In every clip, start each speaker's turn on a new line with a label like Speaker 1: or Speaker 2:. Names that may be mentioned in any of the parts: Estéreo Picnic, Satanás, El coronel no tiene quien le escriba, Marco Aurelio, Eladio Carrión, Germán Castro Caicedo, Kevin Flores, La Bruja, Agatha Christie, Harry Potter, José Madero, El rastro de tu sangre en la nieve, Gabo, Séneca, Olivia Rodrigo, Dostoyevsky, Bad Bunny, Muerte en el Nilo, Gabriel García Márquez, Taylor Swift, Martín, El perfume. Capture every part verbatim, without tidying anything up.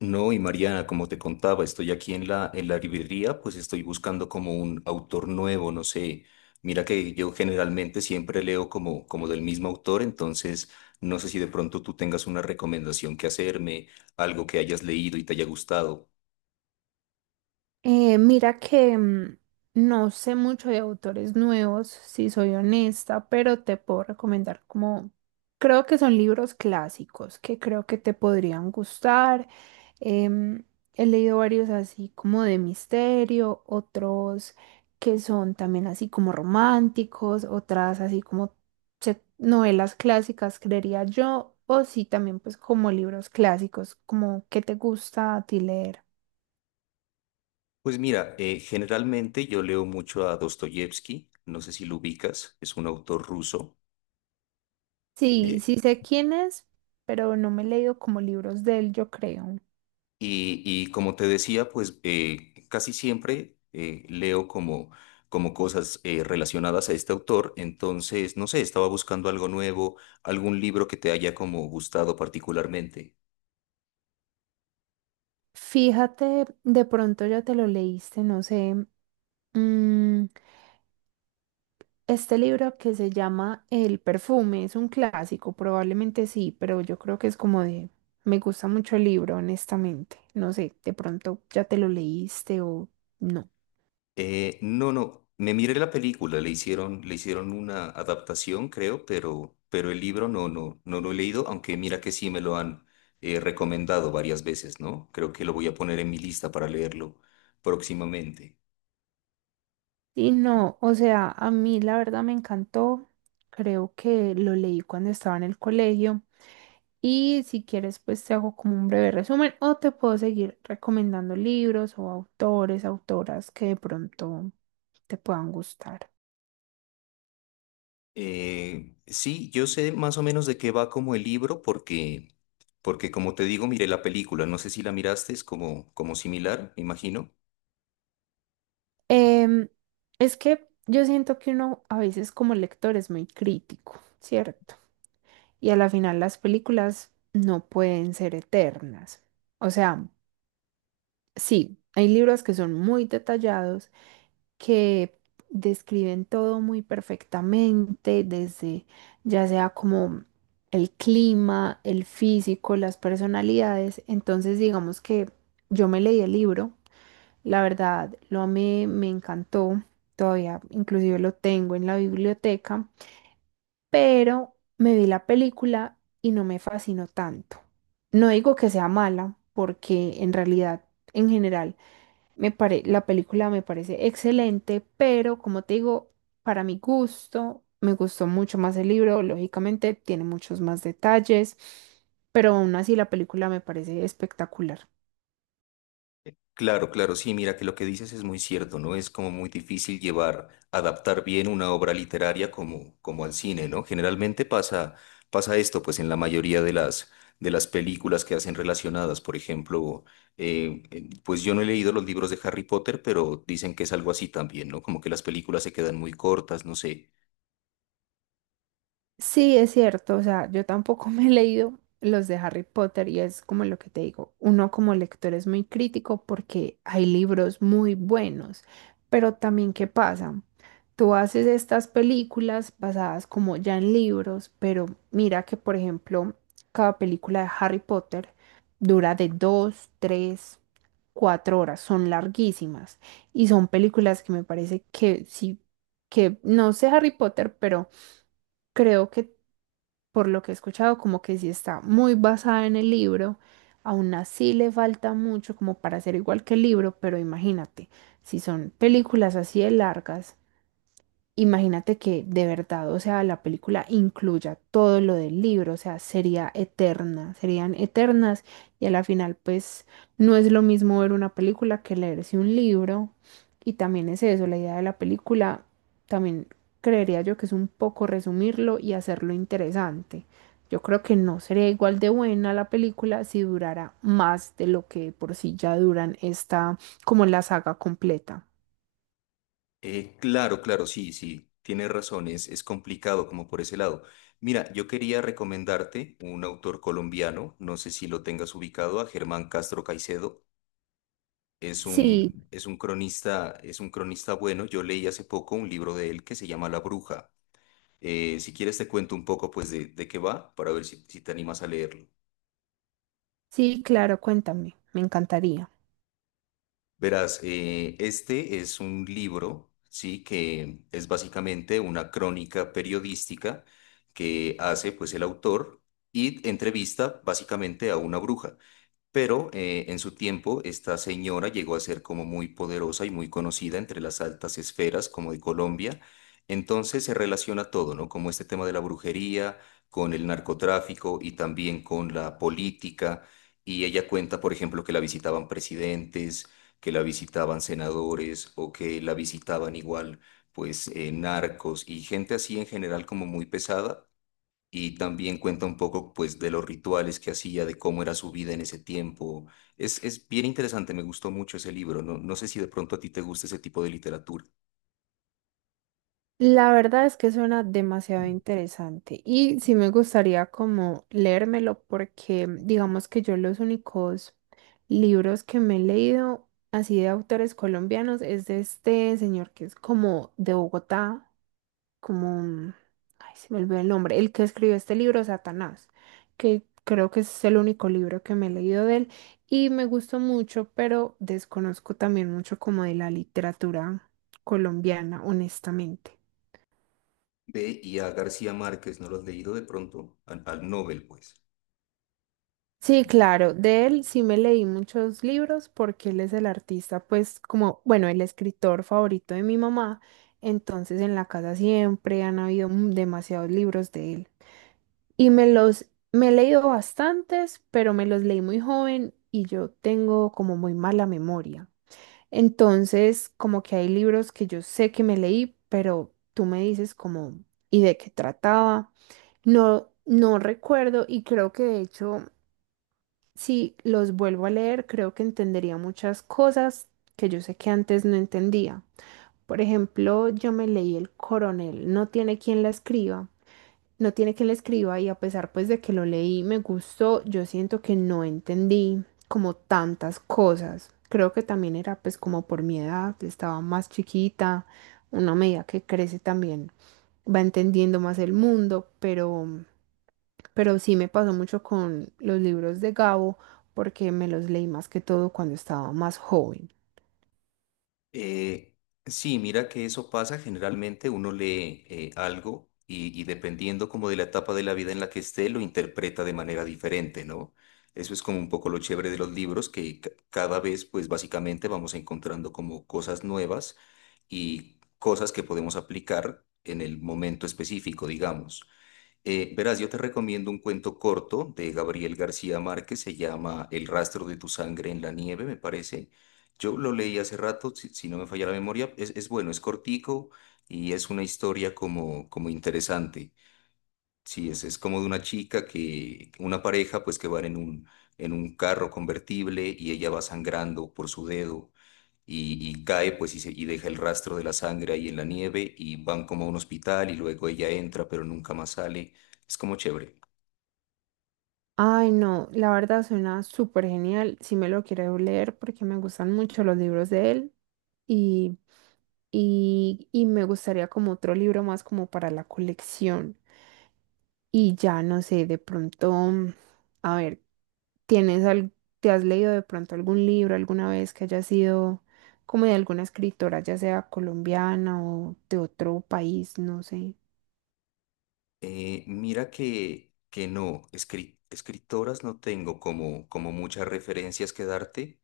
Speaker 1: No, y Mariana, como te contaba, estoy aquí en la, en la librería, pues estoy buscando como un autor nuevo, no sé. Mira que yo generalmente siempre leo como, como del mismo autor, entonces no sé si de pronto tú tengas una recomendación que hacerme, algo que hayas leído y te haya gustado.
Speaker 2: Eh, mira que mm, no sé mucho de autores nuevos, si soy honesta, pero te puedo recomendar como, creo que son libros clásicos que creo que te podrían gustar. Em, He leído varios así como de misterio, otros que son también así como románticos, otras así como se- novelas clásicas, creería yo, o sí también pues como libros clásicos, como que te gusta a ti leer.
Speaker 1: Pues mira, eh, generalmente yo leo mucho a Dostoyevsky, no sé si lo ubicas, es un autor ruso.
Speaker 2: Sí, sí sé quién es, pero no me he leído como libros de él, yo creo.
Speaker 1: Y, y como te decía, pues eh, casi siempre eh, leo como, como cosas eh, relacionadas a este autor. Entonces, no sé, estaba buscando algo nuevo, algún libro que te haya como gustado particularmente.
Speaker 2: Fíjate, de pronto ya te lo leíste, no sé. mm, este libro que se llama El perfume es un clásico, probablemente sí, pero yo creo que es como de... Me gusta mucho el libro, honestamente. No sé, de pronto ya te lo leíste o no.
Speaker 1: Eh, no, no, me miré la película, le hicieron, le hicieron una adaptación, creo, pero, pero el libro no, no, no lo he leído, aunque mira que sí me lo han eh, recomendado varias veces, ¿no? Creo que lo voy a poner en mi lista para leerlo próximamente.
Speaker 2: Y no, o sea, a mí la verdad me encantó. Creo que lo leí cuando estaba en el colegio. Y si quieres, pues te hago como un breve resumen o te puedo seguir recomendando libros o autores, autoras que de pronto te puedan gustar.
Speaker 1: Eh, sí, yo sé más o menos de qué va como el libro porque, porque como te digo, miré la película, no sé si la miraste, es como, como similar, me imagino.
Speaker 2: Em, es que yo siento que uno a veces como lector es muy crítico, ¿cierto? Y a la final las películas no pueden ser eternas. O sea, sí, hay libros que son muy detallados que describen todo muy perfectamente, desde ya sea como el clima, el físico, las personalidades. Entonces, digamos que yo me leí el libro, la verdad, lo amé, me encantó, todavía inclusive lo tengo en la biblioteca, pero me vi la película y no me fascinó tanto. No digo que sea mala, porque en realidad, en general, me pare- la película me parece excelente, pero como te digo, para mi gusto, me gustó mucho más el libro, lógicamente tiene muchos más detalles, pero aún así la película me parece espectacular.
Speaker 1: Claro, claro, sí, mira que lo que dices es muy cierto, ¿no? Es como muy difícil llevar, adaptar bien una obra literaria como, como al cine, ¿no? Generalmente pasa, pasa esto, pues en la mayoría de las, de las películas que hacen relacionadas, por ejemplo, eh, eh, pues yo no he leído los libros de Harry Potter, pero dicen que es algo así también, ¿no? Como que las películas se quedan muy cortas, no sé.
Speaker 2: Sí, es cierto, o sea, yo tampoco me he leído los de Harry Potter y es como lo que te digo, uno como lector es muy crítico porque hay libros muy buenos, pero también ¿qué pasa? Tú haces estas películas basadas como ya en libros, pero mira que por ejemplo, cada película de Harry Potter dura de dos, tres, cuatro horas, son larguísimas y son películas que me parece que sí, que no sé Harry Potter, pero... Creo que por lo que he escuchado, como que sí está muy basada en el libro, aún así le falta mucho como para ser igual que el libro, pero imagínate, si son películas así de largas. Imagínate que de verdad, o sea, la película incluya todo lo del libro, o sea, sería eterna, serían eternas y a la final pues no es lo mismo ver una película que leerse un libro y también es eso, la idea de la película también creería yo que es un poco resumirlo y hacerlo interesante. Yo creo que no sería igual de buena la película si durara más de lo que por sí ya duran esta como la saga completa.
Speaker 1: Eh, claro, claro, sí, sí, tienes razón, es, es complicado como por ese lado. Mira, yo quería recomendarte un autor colombiano, no sé si lo tengas ubicado, a Germán Castro Caicedo. Es
Speaker 2: Sí,
Speaker 1: un, es un cronista, es un cronista bueno. Yo leí hace poco un libro de él que se llama La Bruja. Eh, si quieres te cuento un poco pues de, de qué va para ver si, si te animas a leerlo.
Speaker 2: sí, claro, cuéntame, me encantaría.
Speaker 1: Verás, eh, este es un libro, sí, que es básicamente una crónica periodística que hace pues el autor y entrevista básicamente a una bruja. Pero eh, en su tiempo esta señora llegó a ser como muy poderosa y muy conocida entre las altas esferas como de Colombia. Entonces se relaciona todo, ¿no? Como este tema de la brujería, con el narcotráfico y también con la política. Y ella cuenta, por ejemplo, que la visitaban presidentes, que la visitaban senadores o que la visitaban igual, pues, eh, narcos y gente así en general como muy pesada y también cuenta un poco, pues, de los rituales que hacía, de cómo era su vida en ese tiempo. Es, es bien interesante, me gustó mucho ese libro. No, no sé si de pronto a ti te gusta ese tipo de literatura.
Speaker 2: La verdad es que suena demasiado interesante y sí me gustaría como leérmelo porque mm, digamos que yo los únicos libros que me he leído así de autores colombianos es de este señor que es como de Bogotá, como, ay, se me olvidó el nombre, el que escribió este libro, Satanás, que creo que es el único libro que me he leído de él y me gustó mucho, pero desconozco también mucho como de la literatura colombiana, honestamente.
Speaker 1: Ve, y a García Márquez, ¿no lo has leído de pronto? Al, al Nobel, pues.
Speaker 2: Sí, claro, de él sí me leí muchos libros porque él es el artista, pues como, bueno, el escritor favorito de mi mamá, entonces en la casa siempre han habido mm, demasiados libros de él. Y me los, me he leído bastantes, pero me los leí muy joven y yo tengo como muy mala memoria. Entonces, como que hay libros que yo sé que me leí, pero tú me dices como, ¿y de qué trataba? No, no recuerdo y creo que de hecho, si los vuelvo a leer, creo que entendería muchas cosas que yo sé que antes no entendía. Por ejemplo, yo me leí El coronel, no tiene quien la escriba. No tiene que le escriba y a pesar pues de que lo leí, me gustó, yo siento que no entendí como tantas cosas. Creo que también era pues como por mi edad, estaba más chiquita, una medida que crece también va entendiendo más el mundo, pero, pero sí me pasó mucho con los libros de Gabo porque me los leí más que todo cuando estaba más joven.
Speaker 1: Eh, sí, mira que eso pasa. Generalmente uno lee eh, algo y, y dependiendo como de la etapa de la vida en la que esté, lo interpreta de manera diferente, ¿no? Eso es como un poco lo chévere de los libros, que ca- cada vez, pues, básicamente vamos encontrando como cosas nuevas y cosas que podemos aplicar en el momento específico, digamos. Eh, verás, yo te recomiendo un cuento corto de Gabriel García Márquez, se llama El rastro de tu sangre en la nieve, me parece. Yo lo leí hace rato, si, si no me falla la memoria, es, es bueno, es cortico y es una historia como, como interesante. Sí, es, es como de una chica que, una pareja pues que van en un, en un carro convertible y ella va sangrando por su dedo y, y cae pues y, se- y deja el rastro de la sangre ahí en la nieve y van como a un hospital y luego ella entra pero nunca más sale. Es como chévere.
Speaker 2: Ay, no, la verdad suena súper genial. Sí me lo quiero leer porque me gustan mucho los libros de él y, y, y me gustaría como otro libro más como para la colección. Y ya no sé, de pronto, mm, a ver, ¿tienes al, te has leído de pronto algún libro alguna vez que haya sido como de alguna escritora, ya sea colombiana o de otro país, no sé?
Speaker 1: Eh, mira que, que no, escri- escritoras no tengo como, como muchas referencias que darte,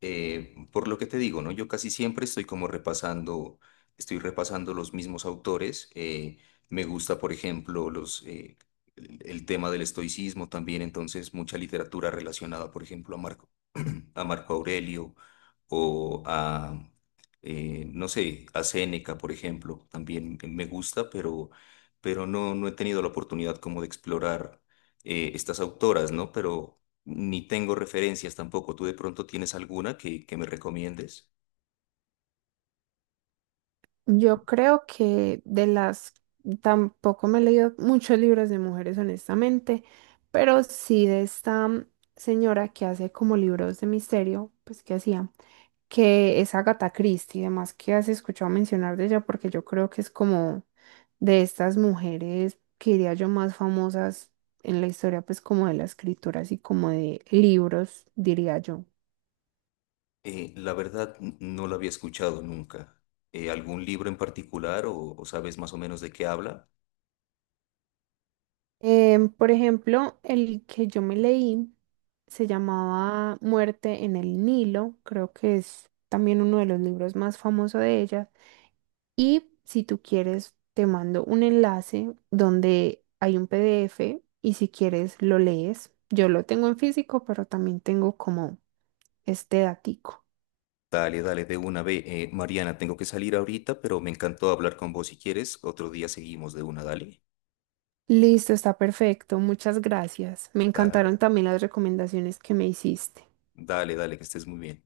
Speaker 1: eh, por lo que te digo, ¿no? Yo casi siempre estoy como repasando, estoy repasando los mismos autores. Eh, me gusta, por ejemplo, los... eh, el el tema del estoicismo también, entonces mucha literatura relacionada, por ejemplo, a Marco a Marco Aurelio o a, eh, no sé, a Séneca, por ejemplo. También me gusta, pero, pero no, no he tenido la oportunidad como de explorar eh, estas autoras, ¿no? Pero ni tengo referencias tampoco. ¿Tú de pronto tienes alguna que, que me recomiendes?
Speaker 2: Yo creo que de las, tampoco me he leído muchos libros de mujeres, honestamente, pero sí de esta mm, señora que hace como libros de misterio, pues que hacía, que es Agatha Christie y demás, que has escuchado mencionar de ella, porque yo creo que es como de estas mujeres, que diría yo, más famosas en la historia, pues como de la escritura, así como de libros, diría yo.
Speaker 1: Eh, la verdad, n- no la había escuchado nunca. Eh, ¿algún libro en particular o o sabes más o menos de qué habla?
Speaker 2: Em, por ejemplo, el que yo me leí se llamaba Muerte en el Nilo, creo que es también uno de los libros más famosos de ella. Y si tú quieres, te mando un enlace donde hay un P D F y si quieres lo lees. Yo lo tengo en físico, pero también tengo como este datico.
Speaker 1: Dale, dale, de una vez. Eh, Mariana, tengo que salir ahorita, pero me encantó hablar con vos si quieres. Otro día seguimos de una, dale.
Speaker 2: Listo, está perfecto. Muchas gracias. Me encantaron
Speaker 1: Dale,
Speaker 2: también las recomendaciones que me hiciste.
Speaker 1: dale, dale, que estés muy bien.